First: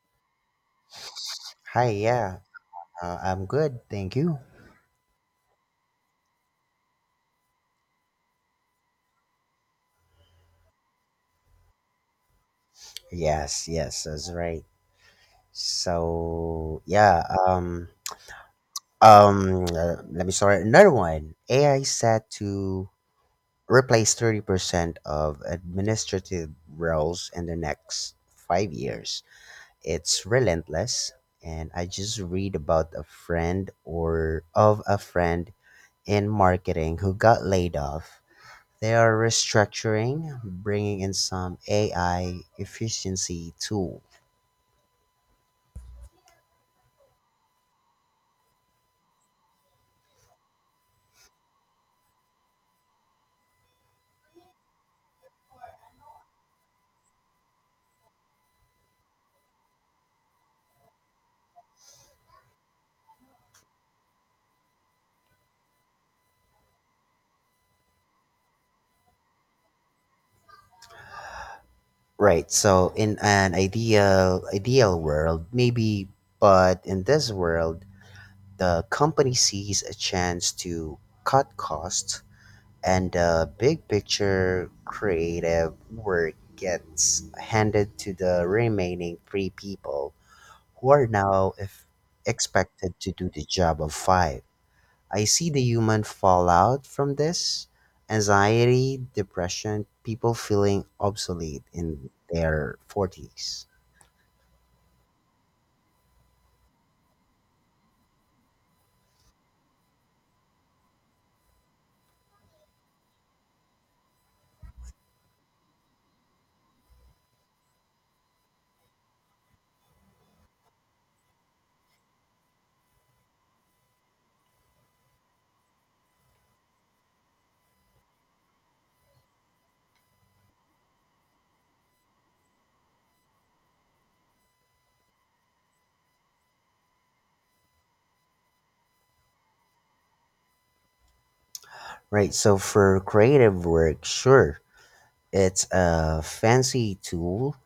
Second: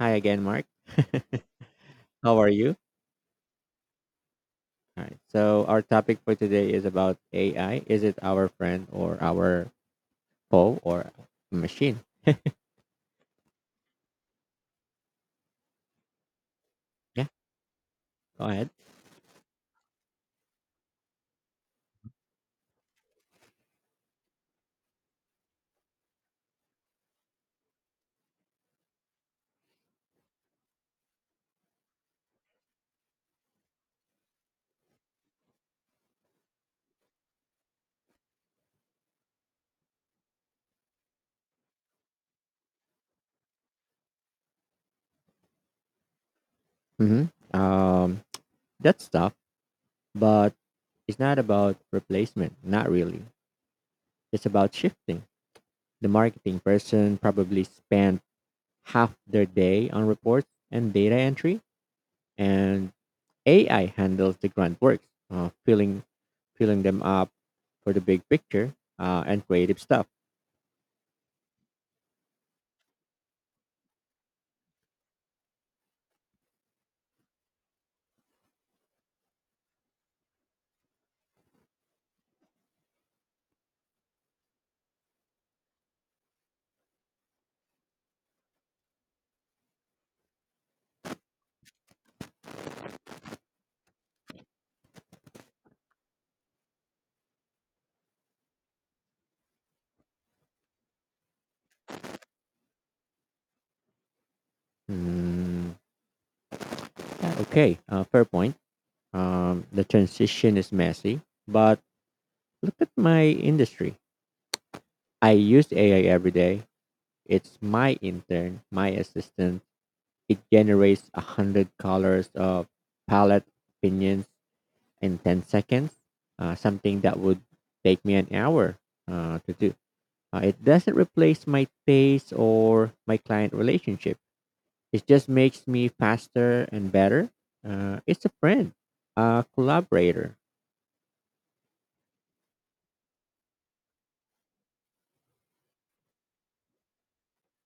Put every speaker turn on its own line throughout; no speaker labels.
Hi again, Mark.
Hi,
How
yeah,
are you?
I'm good, thank you.
All right. So our topic for today is about AI. Is it our friend or our foe or machine?
Yes, yes, that's right. So yeah,
Yeah.
um,
Go ahead.
Let me start another one. AI set to replace 30% of administrative roles in the next 5 years. It's relentless, and I just read about a friend or of a friend in marketing who got laid off. They are restructuring, bringing in some AI efficiency tool.
hmm Um, that's tough, but it's not about replacement. Not really. It's about shifting. The marketing person probably spent half their day on reports and data entry, and AI handles the grunt works, filling them up for the big picture and creative stuff.
Right. So in an ideal world, maybe, but in this world, the company sees a chance to cut costs, and the big picture creative work gets handed to the remaining three people who are now if expected to do the job of five. I see the human fallout from this: anxiety, depression, people feeling obsolete in their 40s.
Mm, okay, fair point. The transition is messy, but look at my industry. I use AI every day. It's my intern, my assistant. It generates 100 colors of palette opinions in 10 seconds. Something that would take me an hour to do. It doesn't replace my pace or my client relationship. It just makes me faster and better. It's a friend, a collaborator.
Right. So for creative work, sure, it's a fancy tool,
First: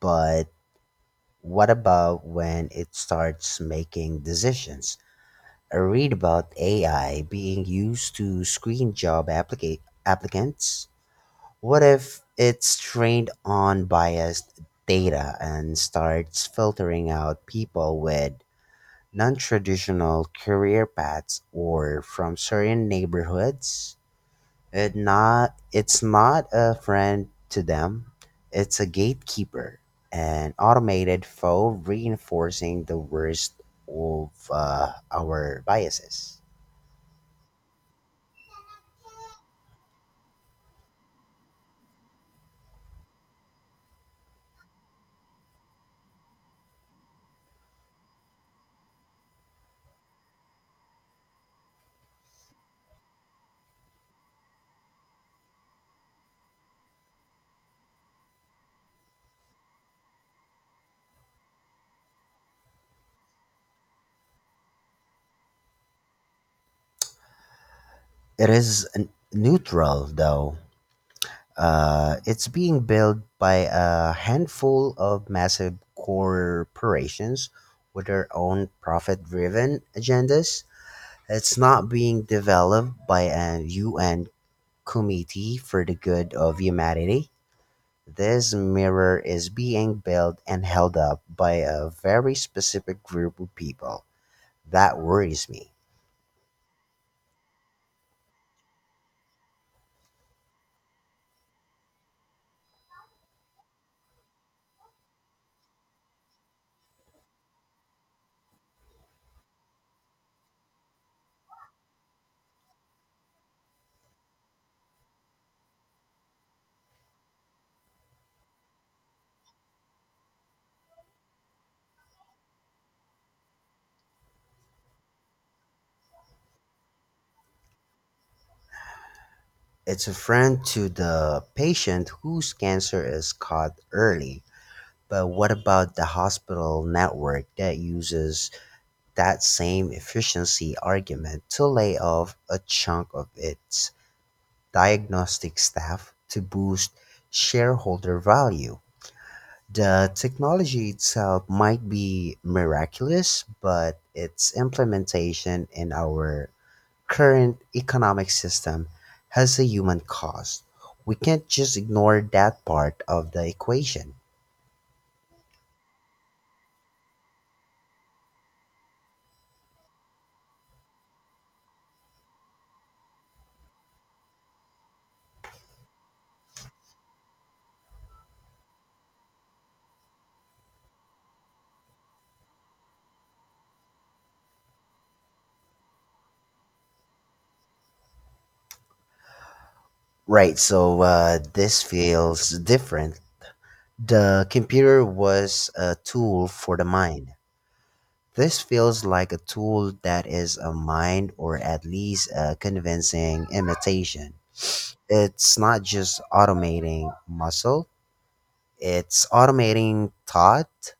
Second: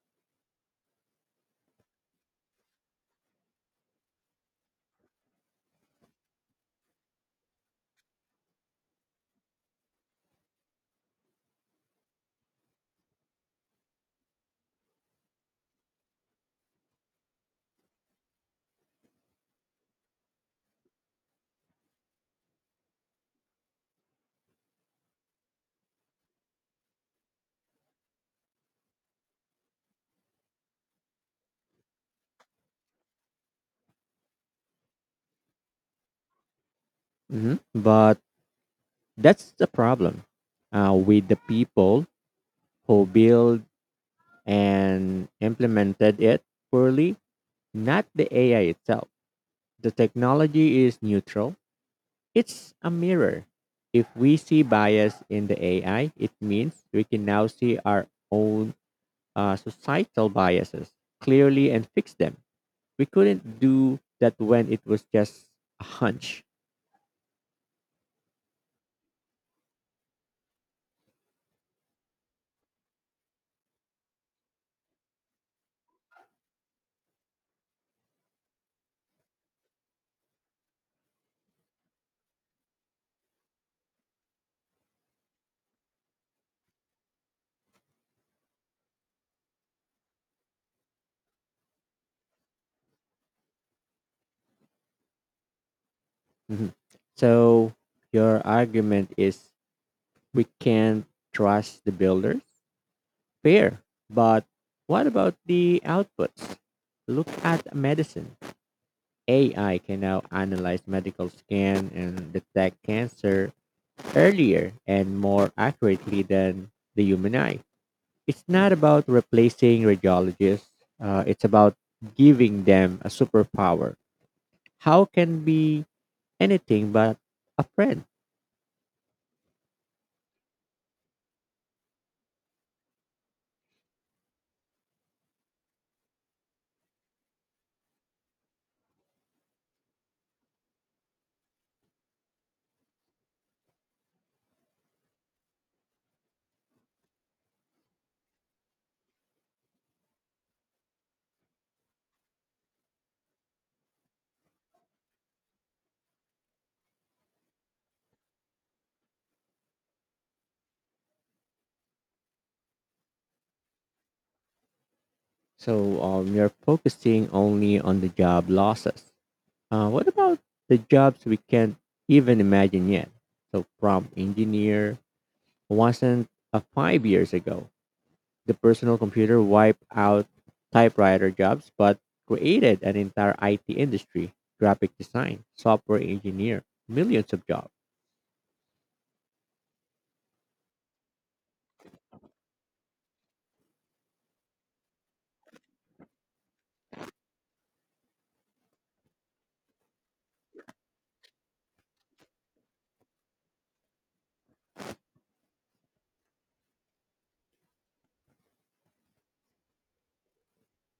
but what about when it starts making decisions? I read about AI being used to screen applicants. What if it's trained on biased data and starts filtering out people with non traditional career paths or from certain neighborhoods? It's not a friend to them. It's a gatekeeper, an automated foe reinforcing the worst of our biases.
But that's the problem with the people who build and implemented it poorly, not the AI itself. The technology is neutral, it's a mirror. If we see bias in the AI, it means we can now see our own societal biases clearly and fix them. We couldn't do that when it was just a hunch.
It is neutral though. It's being built by a handful of massive corporations with their own profit driven agendas. It's not being developed by a UN committee for the good of humanity. This mirror is being built and held up by a very specific group of people. That worries me.
Mhm. So your argument is we can't trust the builders? Fair. But what about the outputs? Look at medicine. AI can now analyze medical scan and detect cancer earlier and more accurately than the human eye. It's not about replacing radiologists. It's about giving them a superpower. How can be anything but a friend?
It's a friend to the patient whose cancer is caught early. But what about the hospital network that uses that same efficiency argument to lay off a chunk of its diagnostic staff to boost shareholder value? The technology itself might be miraculous, but its implementation in our current economic system has a human cost. We can't just ignore that part of the equation.
So you're focusing only on the job losses. What about the jobs we can't even imagine yet? So prompt engineer wasn't 5 years ago. The personal computer wiped out typewriter jobs, but created an entire IT industry, graphic design, software engineer, millions of jobs.
This feels different. The computer was a tool for the mind. This feels like a tool that is a mind, or at least a convincing imitation. It's not just automating muscle, it's automating thought,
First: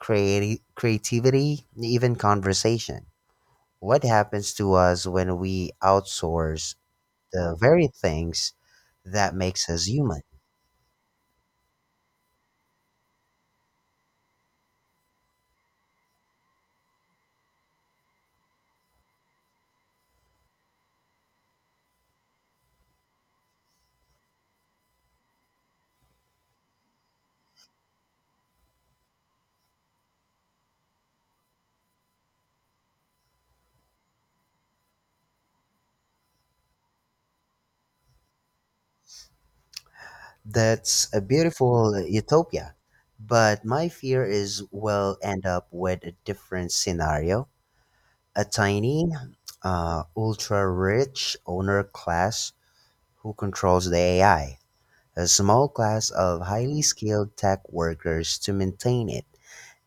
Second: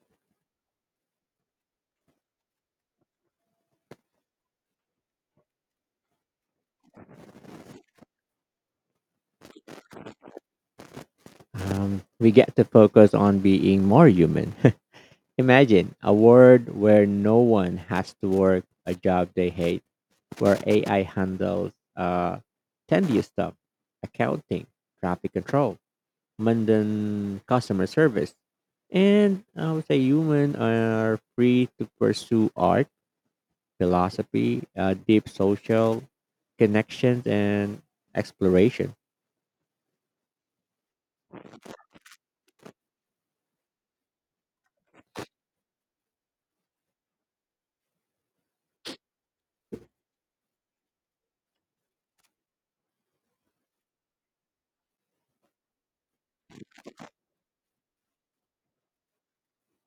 creativity, even conversation. What happens to us when we outsource the very things that makes us human?
We get to focus on being more human. Imagine a world where no one has to work a job they hate, where AI handles tedious stuff, accounting, traffic control, mundane customer service, and I would say humans are free to pursue art, philosophy, deep social connections, and exploration.
That's a beautiful utopia. But my fear is we'll end up with a different scenario. A tiny, ultra rich owner class who controls the AI, a small class of highly skilled tech workers to maintain it,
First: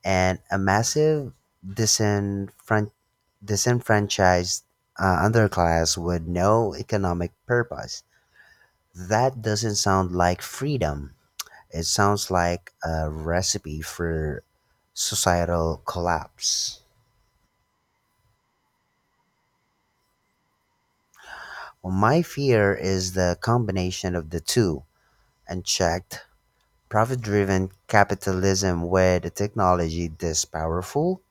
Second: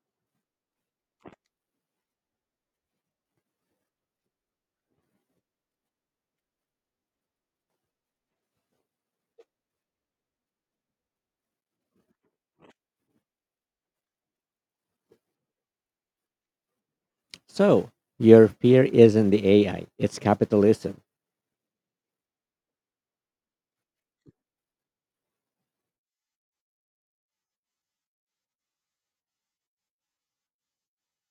and a massive disenfran- disenfranchised underclass with no economic purpose. That doesn't sound like freedom. It sounds like a recipe for societal collapse.
So your fear isn't the AI; it's capitalism.
Well, my fear is the combination of the two: unchecked, profit driven capitalism with a technology this powerful.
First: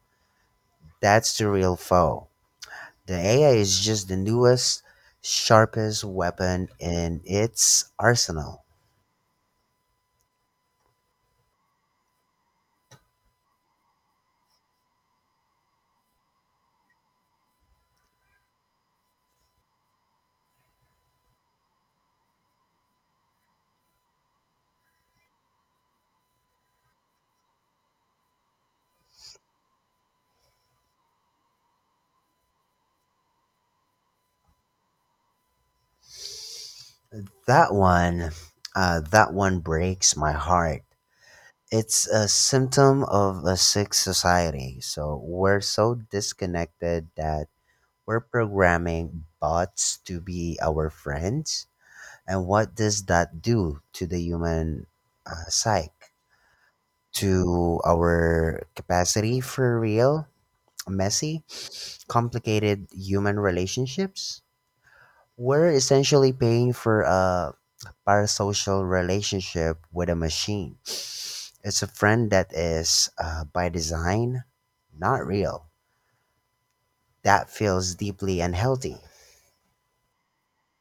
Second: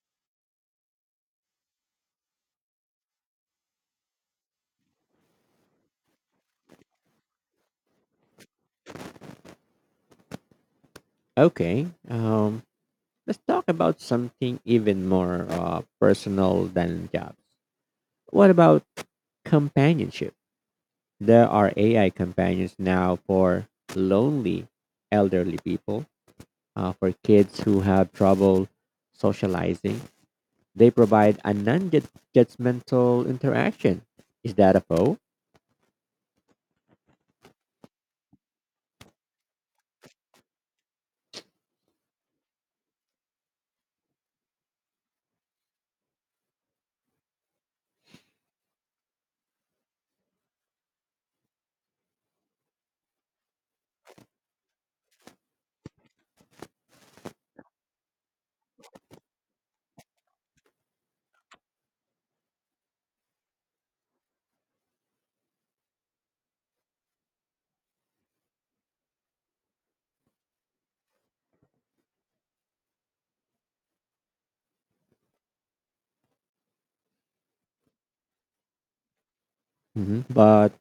That's the real foe. The AI is just the newest, sharpest weapon in its arsenal.
Okay. Let's talk about something even more personal than jobs. What about companionship? There are AI companions now for lonely elderly people, for kids who have trouble socializing. They provide a non judgmental interaction. Is that a foe?
That one, that one breaks my heart. It's a symptom of a sick society. So we're so disconnected that we're programming bots to be our friends. And what does that do to the human psyche? To our capacity for real, messy, complicated human relationships? We're essentially paying for a parasocial relationship with a machine. It's a friend that is, by design, not real. That feels deeply unhealthy.
But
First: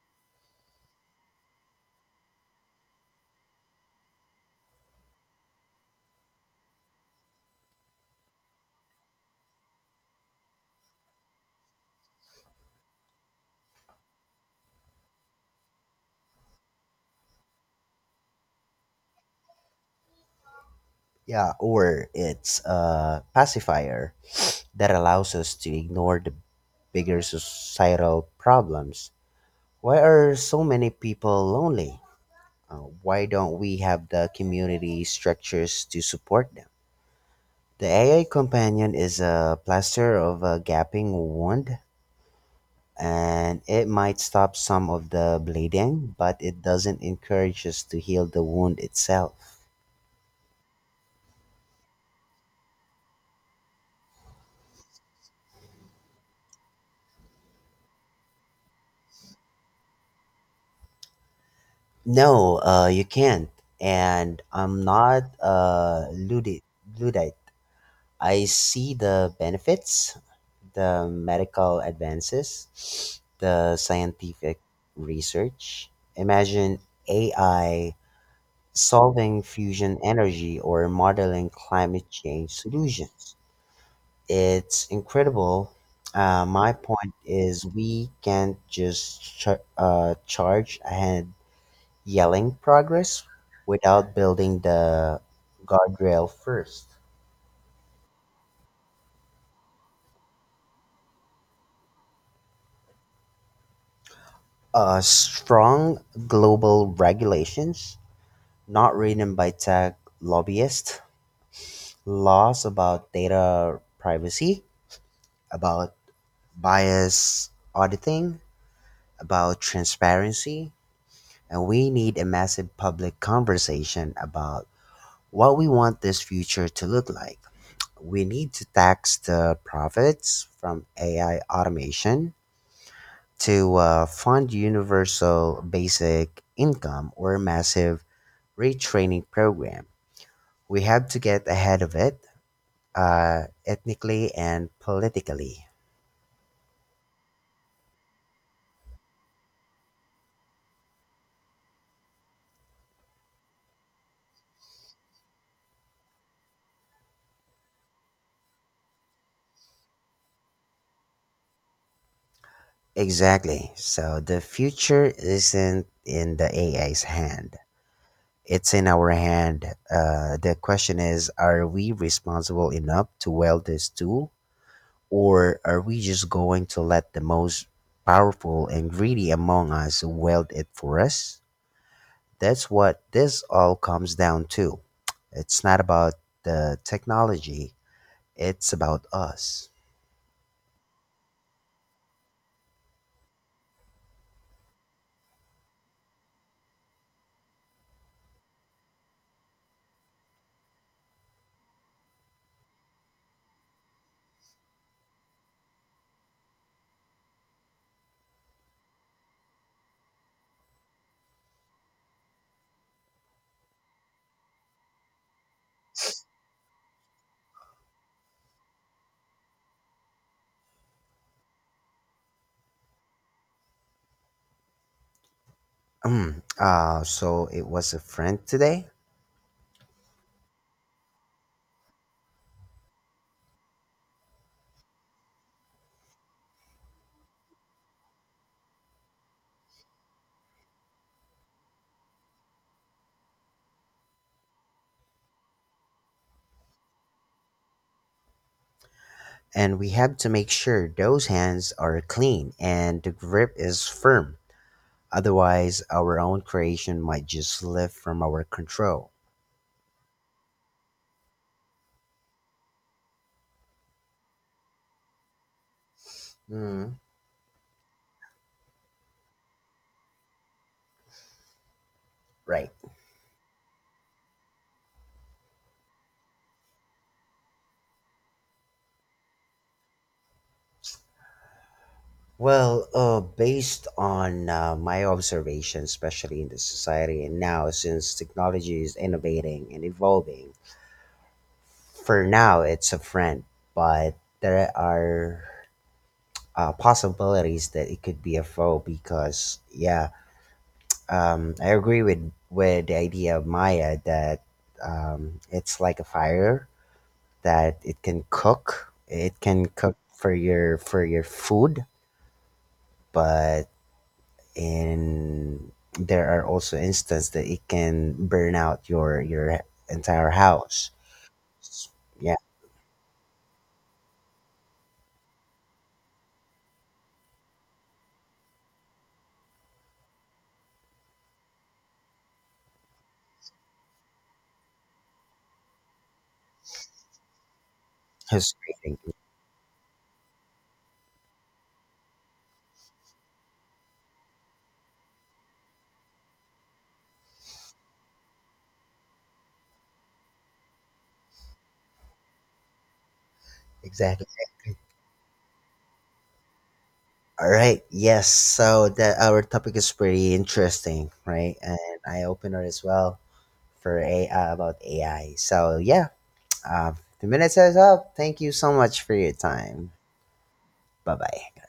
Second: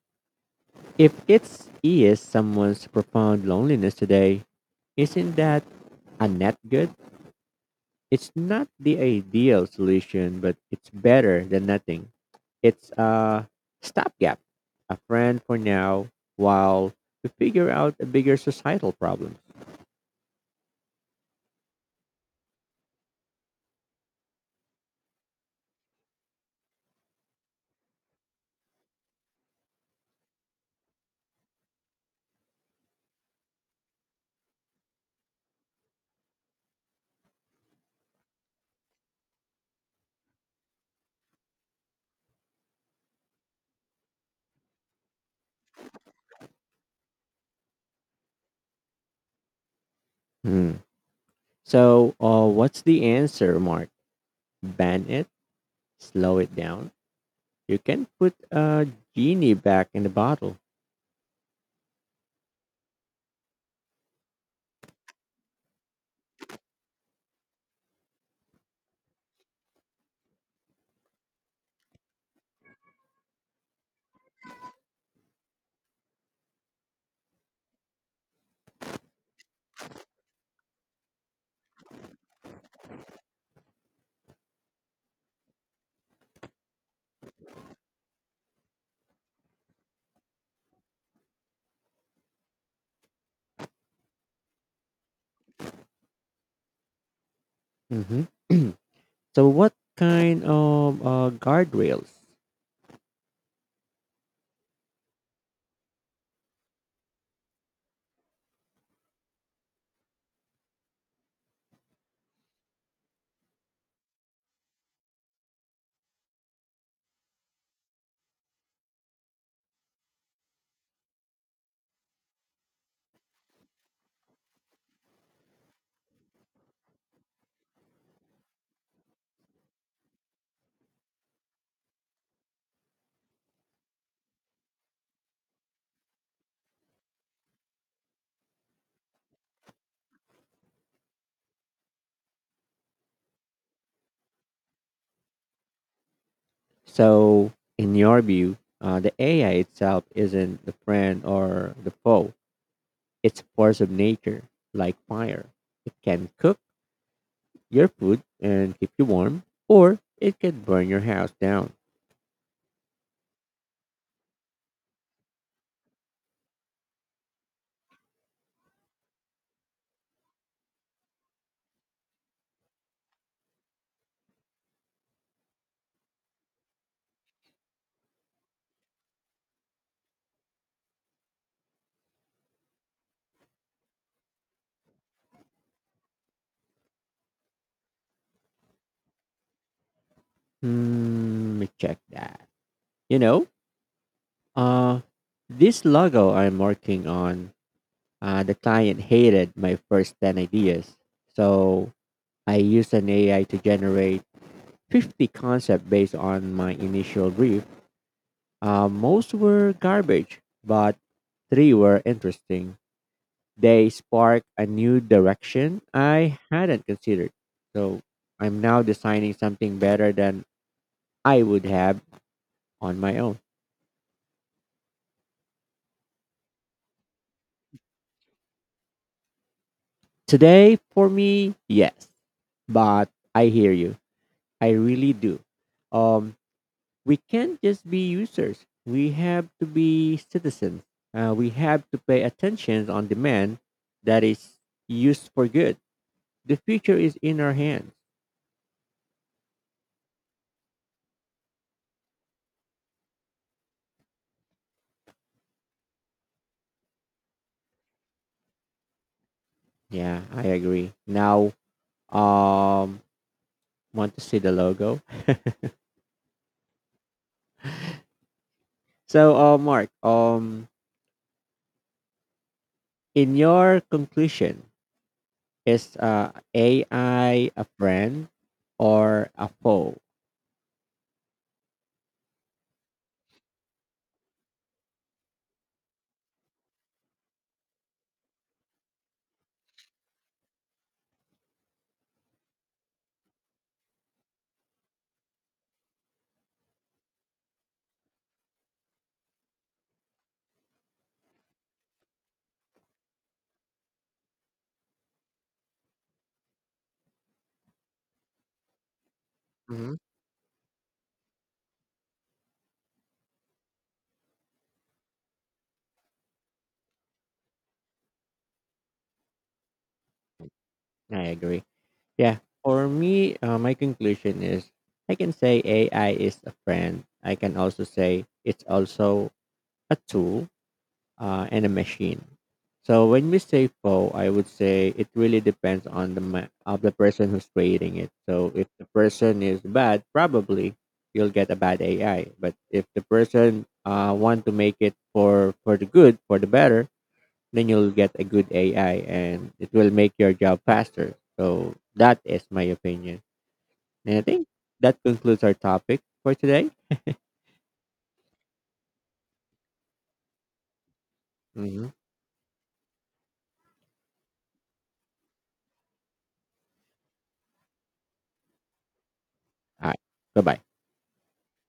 if it's is someone's profound loneliness today, isn't that a net good? It's not the ideal solution, but it's better than nothing. It's a stopgap, a friend for now, while we figure out a bigger societal problem.
Yeah, or it's a pacifier that allows us to ignore the bigger societal problems. Why are so many people lonely? Why don't we have the community structures to support them? The AI companion is a plaster of a gaping wound, and it might stop some of the bleeding, but it doesn't encourage us to heal the wound itself.
Hmm. So, what's the answer, Mark? Ban it, slow it down. You can put a genie back in the bottle.
No, you can't. And I'm not a Luddite. Luddite. I see the benefits, the medical advances, the scientific research. Imagine AI solving fusion energy or modeling climate change solutions. It's incredible. My point is, we can't just charge ahead yelling progress without building the guardrail first.
hmm so, what kind of guardrails?
Strong global regulations, not written by tech lobbyists, laws about data privacy, about bias auditing, about transparency, and we need a massive public conversation about what we want this future to look like. We need to tax the profits from AI automation to fund universal basic income or a massive retraining program. We have to get ahead of it ethnically and politically.
So, in your view, the AI itself isn't the friend or the foe. It's a force of nature, like fire. It can cook your food and keep you warm, or it can burn your house down.
Exactly. So the future isn't in the AI's hand. It's in our hand. The question is, are we responsible enough to wield this tool? Or are we just going to let the most powerful and greedy among us wield it for us? That's what this all comes down to. It's not about the technology, it's about us.
Hmm, let me check that. You know, uh, this logo I'm working on, the client hated my first 10 ideas. So I used an AI to generate 50 concepts based on my initial brief. Most were garbage, but three were interesting. They spark a new direction I hadn't considered. So I'm now designing something better than I would have on my own.
So it was a friend today,
Today, for me, yes, but I hear you. I really do. Um, we can't just be users. We have to be citizens. We have to pay attention on demand that is used for good. The future is in our hands.
and we have to make sure those hands are clean and the grip is firm. Otherwise, our own creation might just slip from our control.
Yeah, I agree. Now, um, want to see the logo?
Mm,
So, Mark,
right.
in your conclusion, is AI a friend or a foe?
Well, based on my observation, especially in the society and now, since technology is innovating and evolving, for now it's a friend, but there are possibilities that it could be a foe because, yeah, I agree with the idea of Maya that it's like a fire that it can
hmm
cook for your food, but and there are also instances that it can burn out your entire house.
I agree.
S- Yeah,
Yeah, for me, my conclusion is I can say AI is a friend. I can also say it's also a tool and a machine. So when we say faux, I would say it really depends on the of the person who's creating it. So if the
frustrating.
person is bad, probably you'll get a bad AI. But if the person want to make it for the good, for the better, then you'll get a good AI, and it will make your job faster. So that is my opinion, and I
Exactly.
think that concludes our topic for today.
All right. Yes. So that our topic is pretty interesting, right? And
Mm-hmm.
I open it as well for a about AI. Uh, the minutes is up. Thank you so much for your
All
time.
right, bye bye.
Bye bye.